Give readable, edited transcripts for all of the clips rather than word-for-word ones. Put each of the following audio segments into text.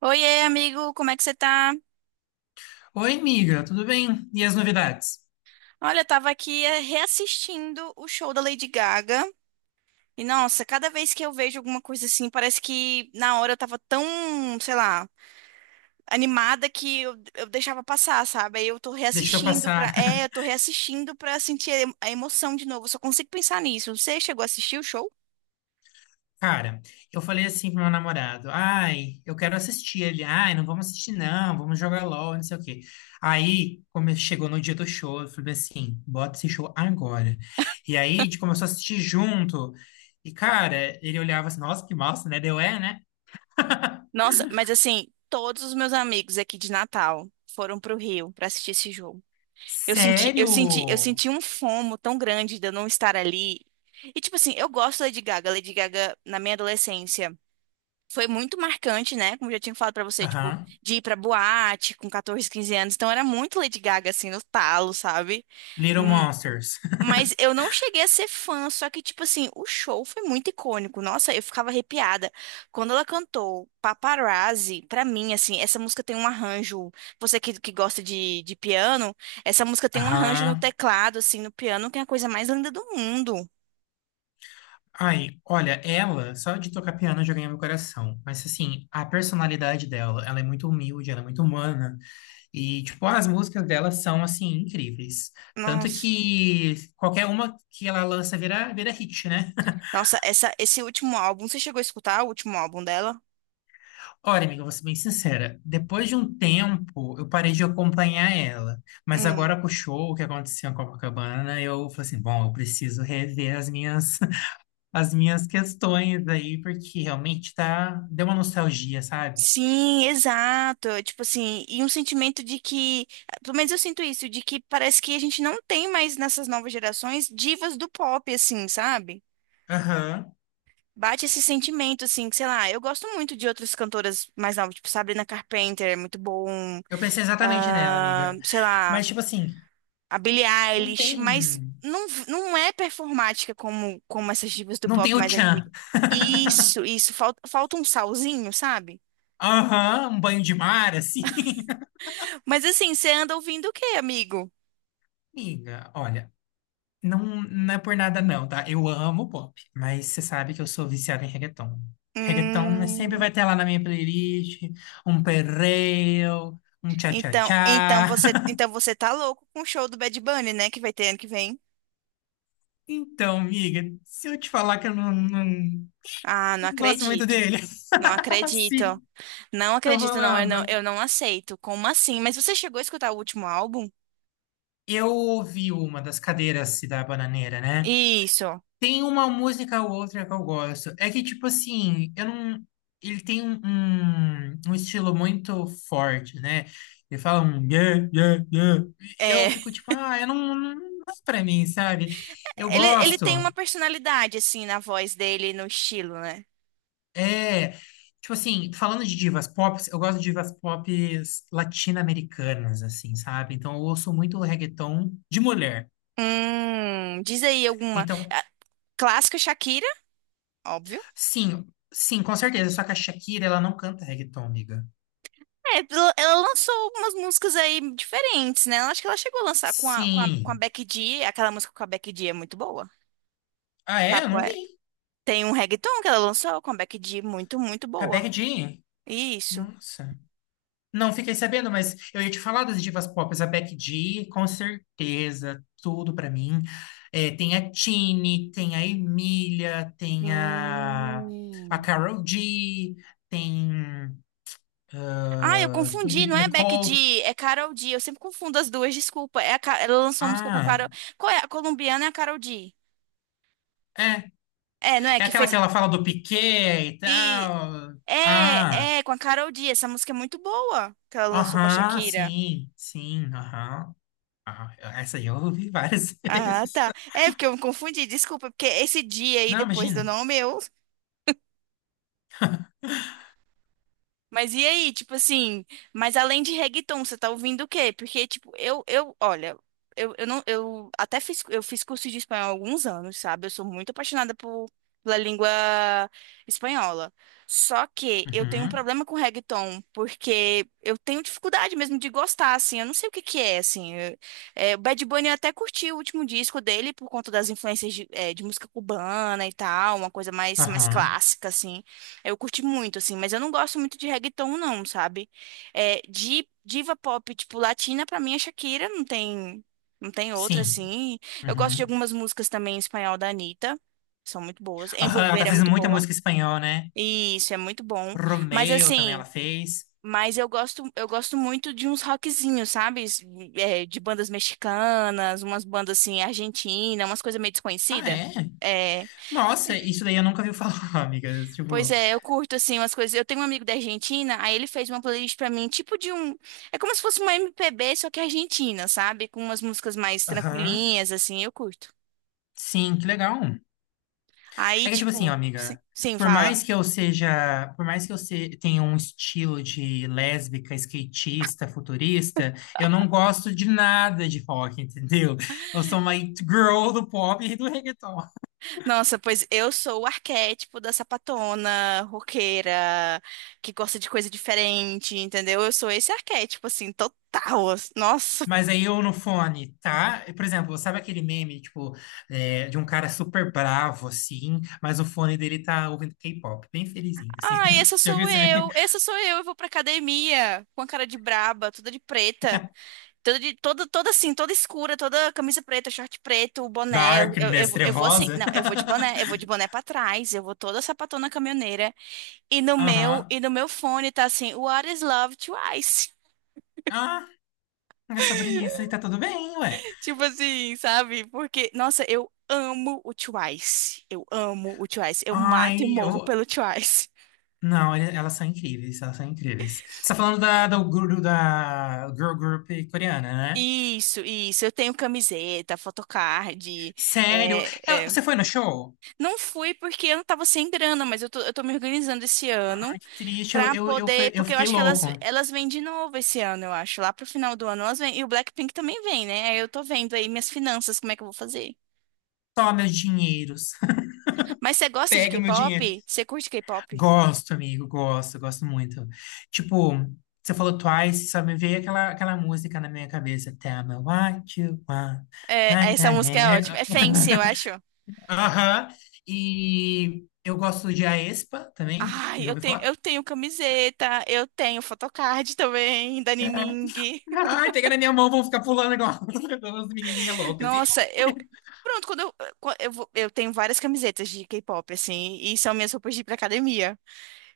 Oiê, amigo, como é que você tá? Oi, amiga, tudo bem? E as novidades? Olha, eu tava aqui reassistindo o show da Lady Gaga. E nossa, cada vez que eu vejo alguma coisa assim, parece que na hora eu tava tão, sei lá, animada que eu deixava passar, sabe? Aí eu tô Deixa eu reassistindo pra. passar. É, eu tô reassistindo pra sentir a emoção de novo. Eu só consigo pensar nisso. Você chegou a assistir o show? Cara, eu falei assim pro meu namorado: ai, eu quero assistir. Ele, ai, não vamos assistir, não, vamos jogar LOL, não sei o quê. Aí, como chegou no dia do show, eu falei assim: bota esse show agora. E aí, a gente começou a assistir junto. E, cara, ele olhava assim: nossa, que massa, né? Deu é, né? Nossa, mas assim, todos os meus amigos aqui de Natal foram pro Rio pra assistir esse jogo. Sério? Eu senti um fomo tão grande de eu não estar ali. E tipo assim, eu gosto da Lady Gaga. A Lady Gaga, na minha adolescência, foi muito marcante, né? Como eu já tinha falado pra você, tipo, Aham. de ir pra boate com 14, 15 anos. Então era muito Lady Gaga, assim, no talo, sabe? Little Monsters. Mas eu não cheguei a ser fã, só que, tipo assim, o show foi muito icônico. Nossa, eu ficava arrepiada. Quando ela cantou Paparazzi, pra mim, assim, essa música tem um arranjo. Você que gosta de piano, essa música tem um arranjo no Aham. teclado, assim, no piano, que é a coisa mais linda do mundo. Ai, olha, ela, só de tocar piano já ganhei meu coração. Mas, assim, a personalidade dela, ela é muito humilde, ela é muito humana. E, tipo, as músicas dela são, assim, incríveis. Tanto Nossa. que qualquer uma que ela lança vira hit, né? Nossa, esse último álbum, você chegou a escutar o último álbum dela? Olha, amiga, eu vou ser bem sincera. Depois de um tempo, eu parei de acompanhar ela. Mas Hum. agora com o show que aconteceu em Copacabana, eu falei assim, bom, eu preciso rever as minhas, as minhas questões aí, porque realmente tá, deu uma nostalgia, sabe? Sim, exato. Tipo assim, e um sentimento de que, pelo menos eu sinto isso, de que parece que a gente não tem mais nessas novas gerações divas do pop, assim, sabe? Aham. Bate esse sentimento, assim, que, sei lá, eu gosto muito de outras cantoras mais novas, tipo Sabrina Carpenter, é muito bom, Eu pensei exatamente nela, ah, amiga. sei lá, Mas, tipo assim, a Billie não Eilish, mas tem. Não é performática como, como essas divas do Não tem pop o mais tchan. antigas. Isso, falta, falta um salzinho, sabe? Aham, um banho de mar, assim. Mas assim, você anda ouvindo o quê, amigo? Amiga, olha, não é por nada, não, tá? Eu amo pop, mas você sabe que eu sou viciado em reggaeton. Reggaeton né, sempre Hum, vai ter lá na minha playlist um perreo, um tchá-tchá-tchá. Então você tá louco com o show do Bad Bunny, né, que vai ter ano que vem? Então, amiga, se eu te falar que eu não, não, Ah, não não gosto muito acredito. dele, Não acredito. assim, Não tô acredito, não, eu falando. não aceito. Como assim? Mas você chegou a escutar o último álbum? Eu ouvi uma das cadeiras da Bananeira, né? Isso. Tem uma música ou outra que eu gosto. É que, tipo assim, eu não. Ele tem um estilo muito forte, né? Ele fala um yeah, yeah, yeah. E eu É, fico tipo, ah, eu não, não, não é pra mim, sabe? Eu ele tem uma gosto. personalidade assim na voz dele, e no estilo, né? É. Tipo assim, falando de divas pop, eu gosto de divas pop latino-americanas, assim, sabe? Então eu ouço muito reggaeton de mulher. Diz aí alguma. Então. Ah, clássico Shakira, óbvio. Sim, sim, com certeza. Só que a Shakira, ela não canta reggaeton, amiga. É, ela lançou umas músicas aí diferentes, né? Eu acho que ela chegou a lançar com a, com a, com a Sim. Becky G. Aquela música com a Becky G é muito boa. Ah, é? Sabe Eu não qual é? vi. Tem um reggaeton que ela lançou com a Becky G, muito Com a Becky boa. G. Isso. Nossa. Não fiquei sabendo, mas eu ia te falar das divas pop. A Becky G, com certeza, tudo pra mim. É, tem a Tini, tem a Emília, tem a Hum. Karol G, tem, Ah, eu tem a confundi, não Nick é Becky Nicole. G, é Karol G. Eu sempre confundo as duas, desculpa. É ela lançou uma música com a Ah, Karol. Qual é? A colombiana é a Karol G. é. É, não é? É Que aquela que fez. ela fala do Piquet e E. tal. Ah. É, é, com a Karol G. Essa música é muito boa que ela lançou com a Aham, Shakira. sim, sim, aham. Aham. Essa aí eu ouvi várias Ah, vezes. tá. É porque eu me confundi, desculpa, porque esse dia aí Não, depois do imagina. nome eu. Mas e aí, tipo assim, mas além de reggaeton, você tá ouvindo o quê? Porque, tipo, olha, eu não, eu até fiz, eu fiz curso de espanhol há alguns anos, sabe? Eu sou muito apaixonada por, pela língua espanhola. Só que eu tenho um Uhum, problema com reggaeton, porque eu tenho dificuldade mesmo de gostar, assim, eu não sei o que que é, assim. O Bad Bunny eu até curti o último disco dele por conta das influências de música cubana e tal, uma coisa mais aham, clássica, assim. Eu curti muito, assim, mas eu não gosto muito de reggaeton, não, sabe? É, de diva pop, tipo, latina, pra mim é Shakira, não tem outra, sim. assim. Eu gosto de Uhum. algumas músicas também em espanhol da Anitta, são muito boas. Aham, ela Envolver tá é fazendo muito muita boa, música em espanhol, né? e isso é muito bom. Mas, Romeo também ela assim, fez. mas eu gosto muito de uns rockzinhos, sabe? De bandas mexicanas, umas bandas, assim, argentinas, umas coisas meio Ah, desconhecidas. é? Nossa, isso daí eu nunca ouvi falar, amiga. Pois Tipo, é, eu curto assim umas coisas. Eu tenho um amigo da Argentina, aí ele fez uma playlist pra mim, é como se fosse uma MPB, só que argentina, sabe? Com umas músicas mais aham, tranquilinhas assim, eu curto. sim, que legal. Aí, É que, tipo assim, ó, tipo, sim, amiga, sim, por fala. mais que eu seja, por mais que eu se- tenha um estilo de lésbica, skatista, futurista, eu não gosto de nada de rock, entendeu? Eu sou uma it girl do pop e do reggaeton. Nossa, pois eu sou o arquétipo da sapatona, roqueira, que gosta de coisa diferente, entendeu? Eu sou esse arquétipo assim, total. Assim, nossa. Mas aí eu no fone, tá? Por exemplo, sabe aquele meme, de um cara super bravo, assim, mas o fone dele tá ouvindo K-pop, bem felizinho, assim. Ai, essa Você já viu sou esse meme? eu. Essa sou eu. Eu vou pra academia com a cara de braba, toda de preta. Toda assim, toda escura, toda camisa preta, short preto, boné. Darkness, Eu vou assim, trevosa. não, eu vou de boné pra trás, eu vou toda sapatona caminhoneira. Aham. E no meu fone tá assim, What is Love Twice? Ah, é sobre isso e tá tudo bem, ué. Tipo assim, sabe? Porque, nossa, eu amo o Twice. Eu amo o Twice. Eu mato e Ai, morro eu. pelo Twice. Não, elas são incríveis, elas são incríveis. Você tá falando da, do guru da girl group coreana, né? Isso, isso. Eu tenho camiseta, photocard. Sério? É, é. Você foi no show? Não fui porque eu não tava sem grana, mas eu tô me organizando esse ano. Ai, que triste, Pra poder, eu porque eu fiquei acho que louco. Elas vêm de novo esse ano, eu acho. Lá pro final do ano elas vêm. E o Blackpink também vem, né? Aí eu tô vendo aí minhas finanças, como é que eu vou fazer. Toma meus dinheiros. Mas você gosta de Pega meu dinheiro. K-pop? Você curte K-pop? Gosto, amigo, gosto, gosto muito. Tipo, você falou Twice, só me veio aquela música na minha cabeça. Tell me what you want. É, What essa you música é need. ótima. É Fancy, eu acho. Aham. E eu gosto de aespa também. Ai, Já ouvi falar? eu tenho camiseta, eu tenho photocard também, da Nining. Ai, pega na minha mão, vou ficar pulando igual as menininhas loucas. Nossa, eu. Pronto, quando eu, vou- eu tenho várias camisetas de K-pop, assim, e são minhas roupas de ir pra academia.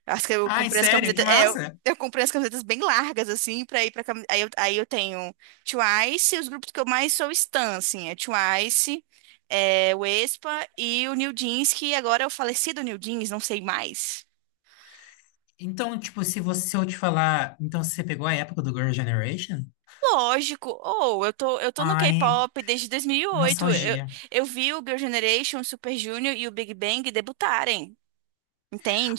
Acho que eu Ai, comprei as sério, que camisetas. Massa. Eu comprei as camisetas bem largas, assim, pra ir pra. Cam- aí eu, aí eu tenho Twice, os grupos que eu mais sou stan, assim, é Twice, é, o Aespa e o New Jeans, que agora é o falecido New Jeans, não sei mais. Então, tipo, se você se eu te falar, então você pegou a época do Girl Generation? Lógico, ou eu tô no Ai, K-pop desde 2008. Nostalgia. Eu vi o Girl Generation, o Super Junior e o Big Bang debutarem,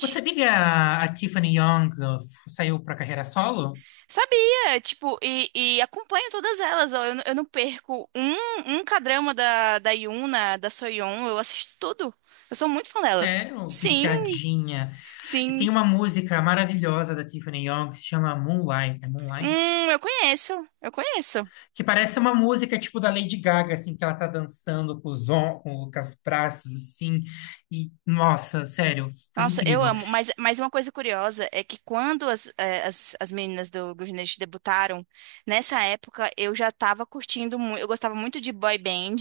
Você sabia que a Tiffany Young saiu pra carreira solo? Sabia, tipo, e acompanho todas elas, ó, eu não perco um K-drama da Yuna, da Soyeon, eu assisto tudo. Eu sou muito fã delas. Sério, Sim, viciadinha. E tem sim. uma música maravilhosa da Tiffany Young que se chama Moonlight. É Moonlight? Eu conheço. Que parece uma música tipo da Lady Gaga, assim, que ela tá dançando com com os braços, assim. E, nossa, sério, foi Nossa, eu incrível. amo. Mas uma coisa curiosa é que quando as meninas do Gurnet debutaram, nessa época eu já tava curtindo muito, eu gostava muito de boy band.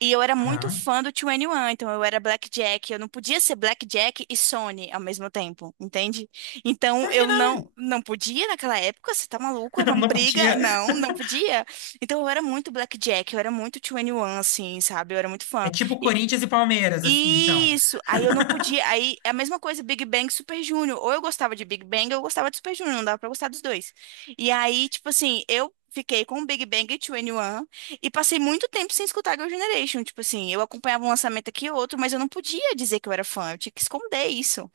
E eu era muito Hã? fã do 2NE1, então eu era Blackjack. Eu não podia ser Blackjack e Sony ao mesmo tempo, entende? Então Por que eu não? Não podia naquela época, você tá maluco? Era uma Não briga. podia. Não, não podia. Então eu era muito Blackjack, eu era muito 2NE1, assim, sabe? Eu era muito fã. É tipo Corinthians e Palmeiras, assim, então. Isso, aí eu não podia. Aí é a mesma coisa, Big Bang e Super Junior. Ou eu gostava de Big Bang ou eu gostava de Super Junior, não dava pra gostar dos dois. E aí, tipo assim, eu fiquei com Big Bang e 2NE1 e passei muito tempo sem escutar Girl Generation. Tipo assim, eu acompanhava um lançamento aqui e outro, mas eu não podia dizer que eu era fã, eu tinha que esconder isso.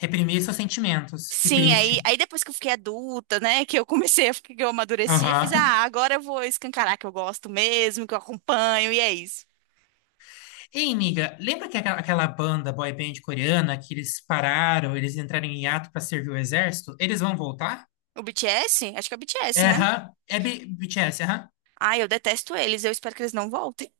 Reprimir seus sentimentos. Que Sim, triste. aí depois que eu fiquei adulta, né, que eu comecei a ficar, que eu amadureci, eu fiz, Aham. ah, agora eu vou escancarar que eu gosto mesmo, que eu acompanho, e é isso. Ei, amiga, lembra que aquela banda boy band coreana que eles pararam, eles entraram em hiato pra servir o exército? Eles vão voltar? O BTS? Acho que é o BTS, É, né? aham. É BTS, aham. Ai, eu detesto eles, eu espero que eles não voltem.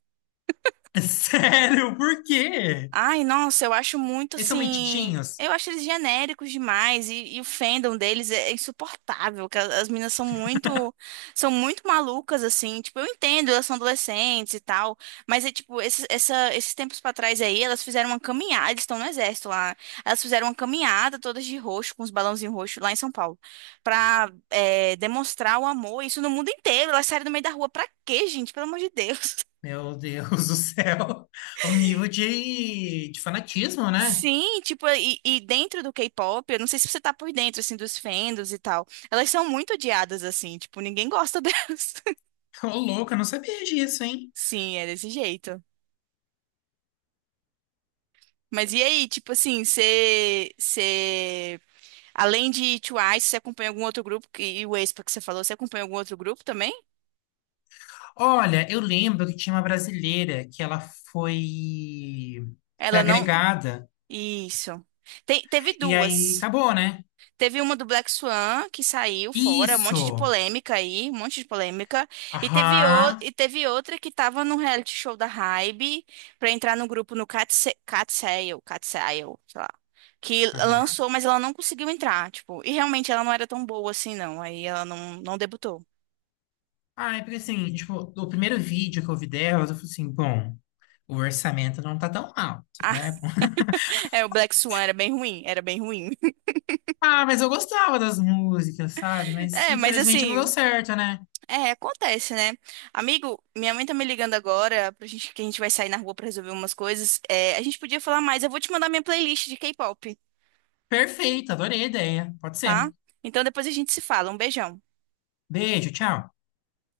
Sério, por quê? Ai, nossa, eu acho muito Eles são assim. metidinhos? Eu acho eles genéricos demais e o fandom deles é insuportável, que as meninas são muito malucas assim, tipo, eu entendo, elas são adolescentes e tal, mas é tipo, esses tempos pra trás aí, elas fizeram uma caminhada, eles estão no exército lá. Elas fizeram uma caminhada todas de roxo, com os balãozinhos roxos lá em São Paulo, demonstrar o amor, isso no mundo inteiro. Elas saíram no meio da rua pra quê, gente? Pelo amor de Deus. Meu Deus do céu, o nível de fanatismo, né? Sim, tipo, e dentro do K-pop, eu não sei se você tá por dentro, assim, dos fandoms e tal. Elas são muito odiadas, assim, tipo, ninguém gosta delas. Ô, louco, eu não sabia disso, hein? Sim, é desse jeito. Mas e aí, tipo assim, você, além de Twice, você acompanha algum outro grupo? E o Aespa que você falou, você acompanha algum outro grupo também? Olha, eu lembro que tinha uma brasileira que ela foi foi Ela não. agregada Isso. Teve e aí duas. acabou, né? Teve uma do Black Swan que saiu fora, um monte de Isso. polêmica aí, um monte de polêmica. E teve, o... Aham. e teve outra que tava no reality show da Hybe pra entrar no grupo no Catsail, Catsail, sei lá. Que Aham. lançou, mas ela não conseguiu entrar, tipo, e realmente ela não era tão boa assim, não. Aí ela não debutou. Ah, é porque assim, tipo, o primeiro vídeo que eu vi dela, eu falei assim, bom, o orçamento não tá tão alto, né? É, o Black Swan era bem ruim, era bem ruim. Ah, mas eu gostava das músicas, sabe? Mas É, mas infelizmente não deu assim, certo, né? é, acontece, né? Amigo, minha mãe tá me ligando agora pra gente que a gente vai sair na rua pra resolver umas coisas. É, a gente podia falar mais. Eu vou te mandar minha playlist de K-pop, Perfeito, adorei a ideia. Pode tá? ser. Então depois a gente se fala. Um beijão. Beijo, tchau.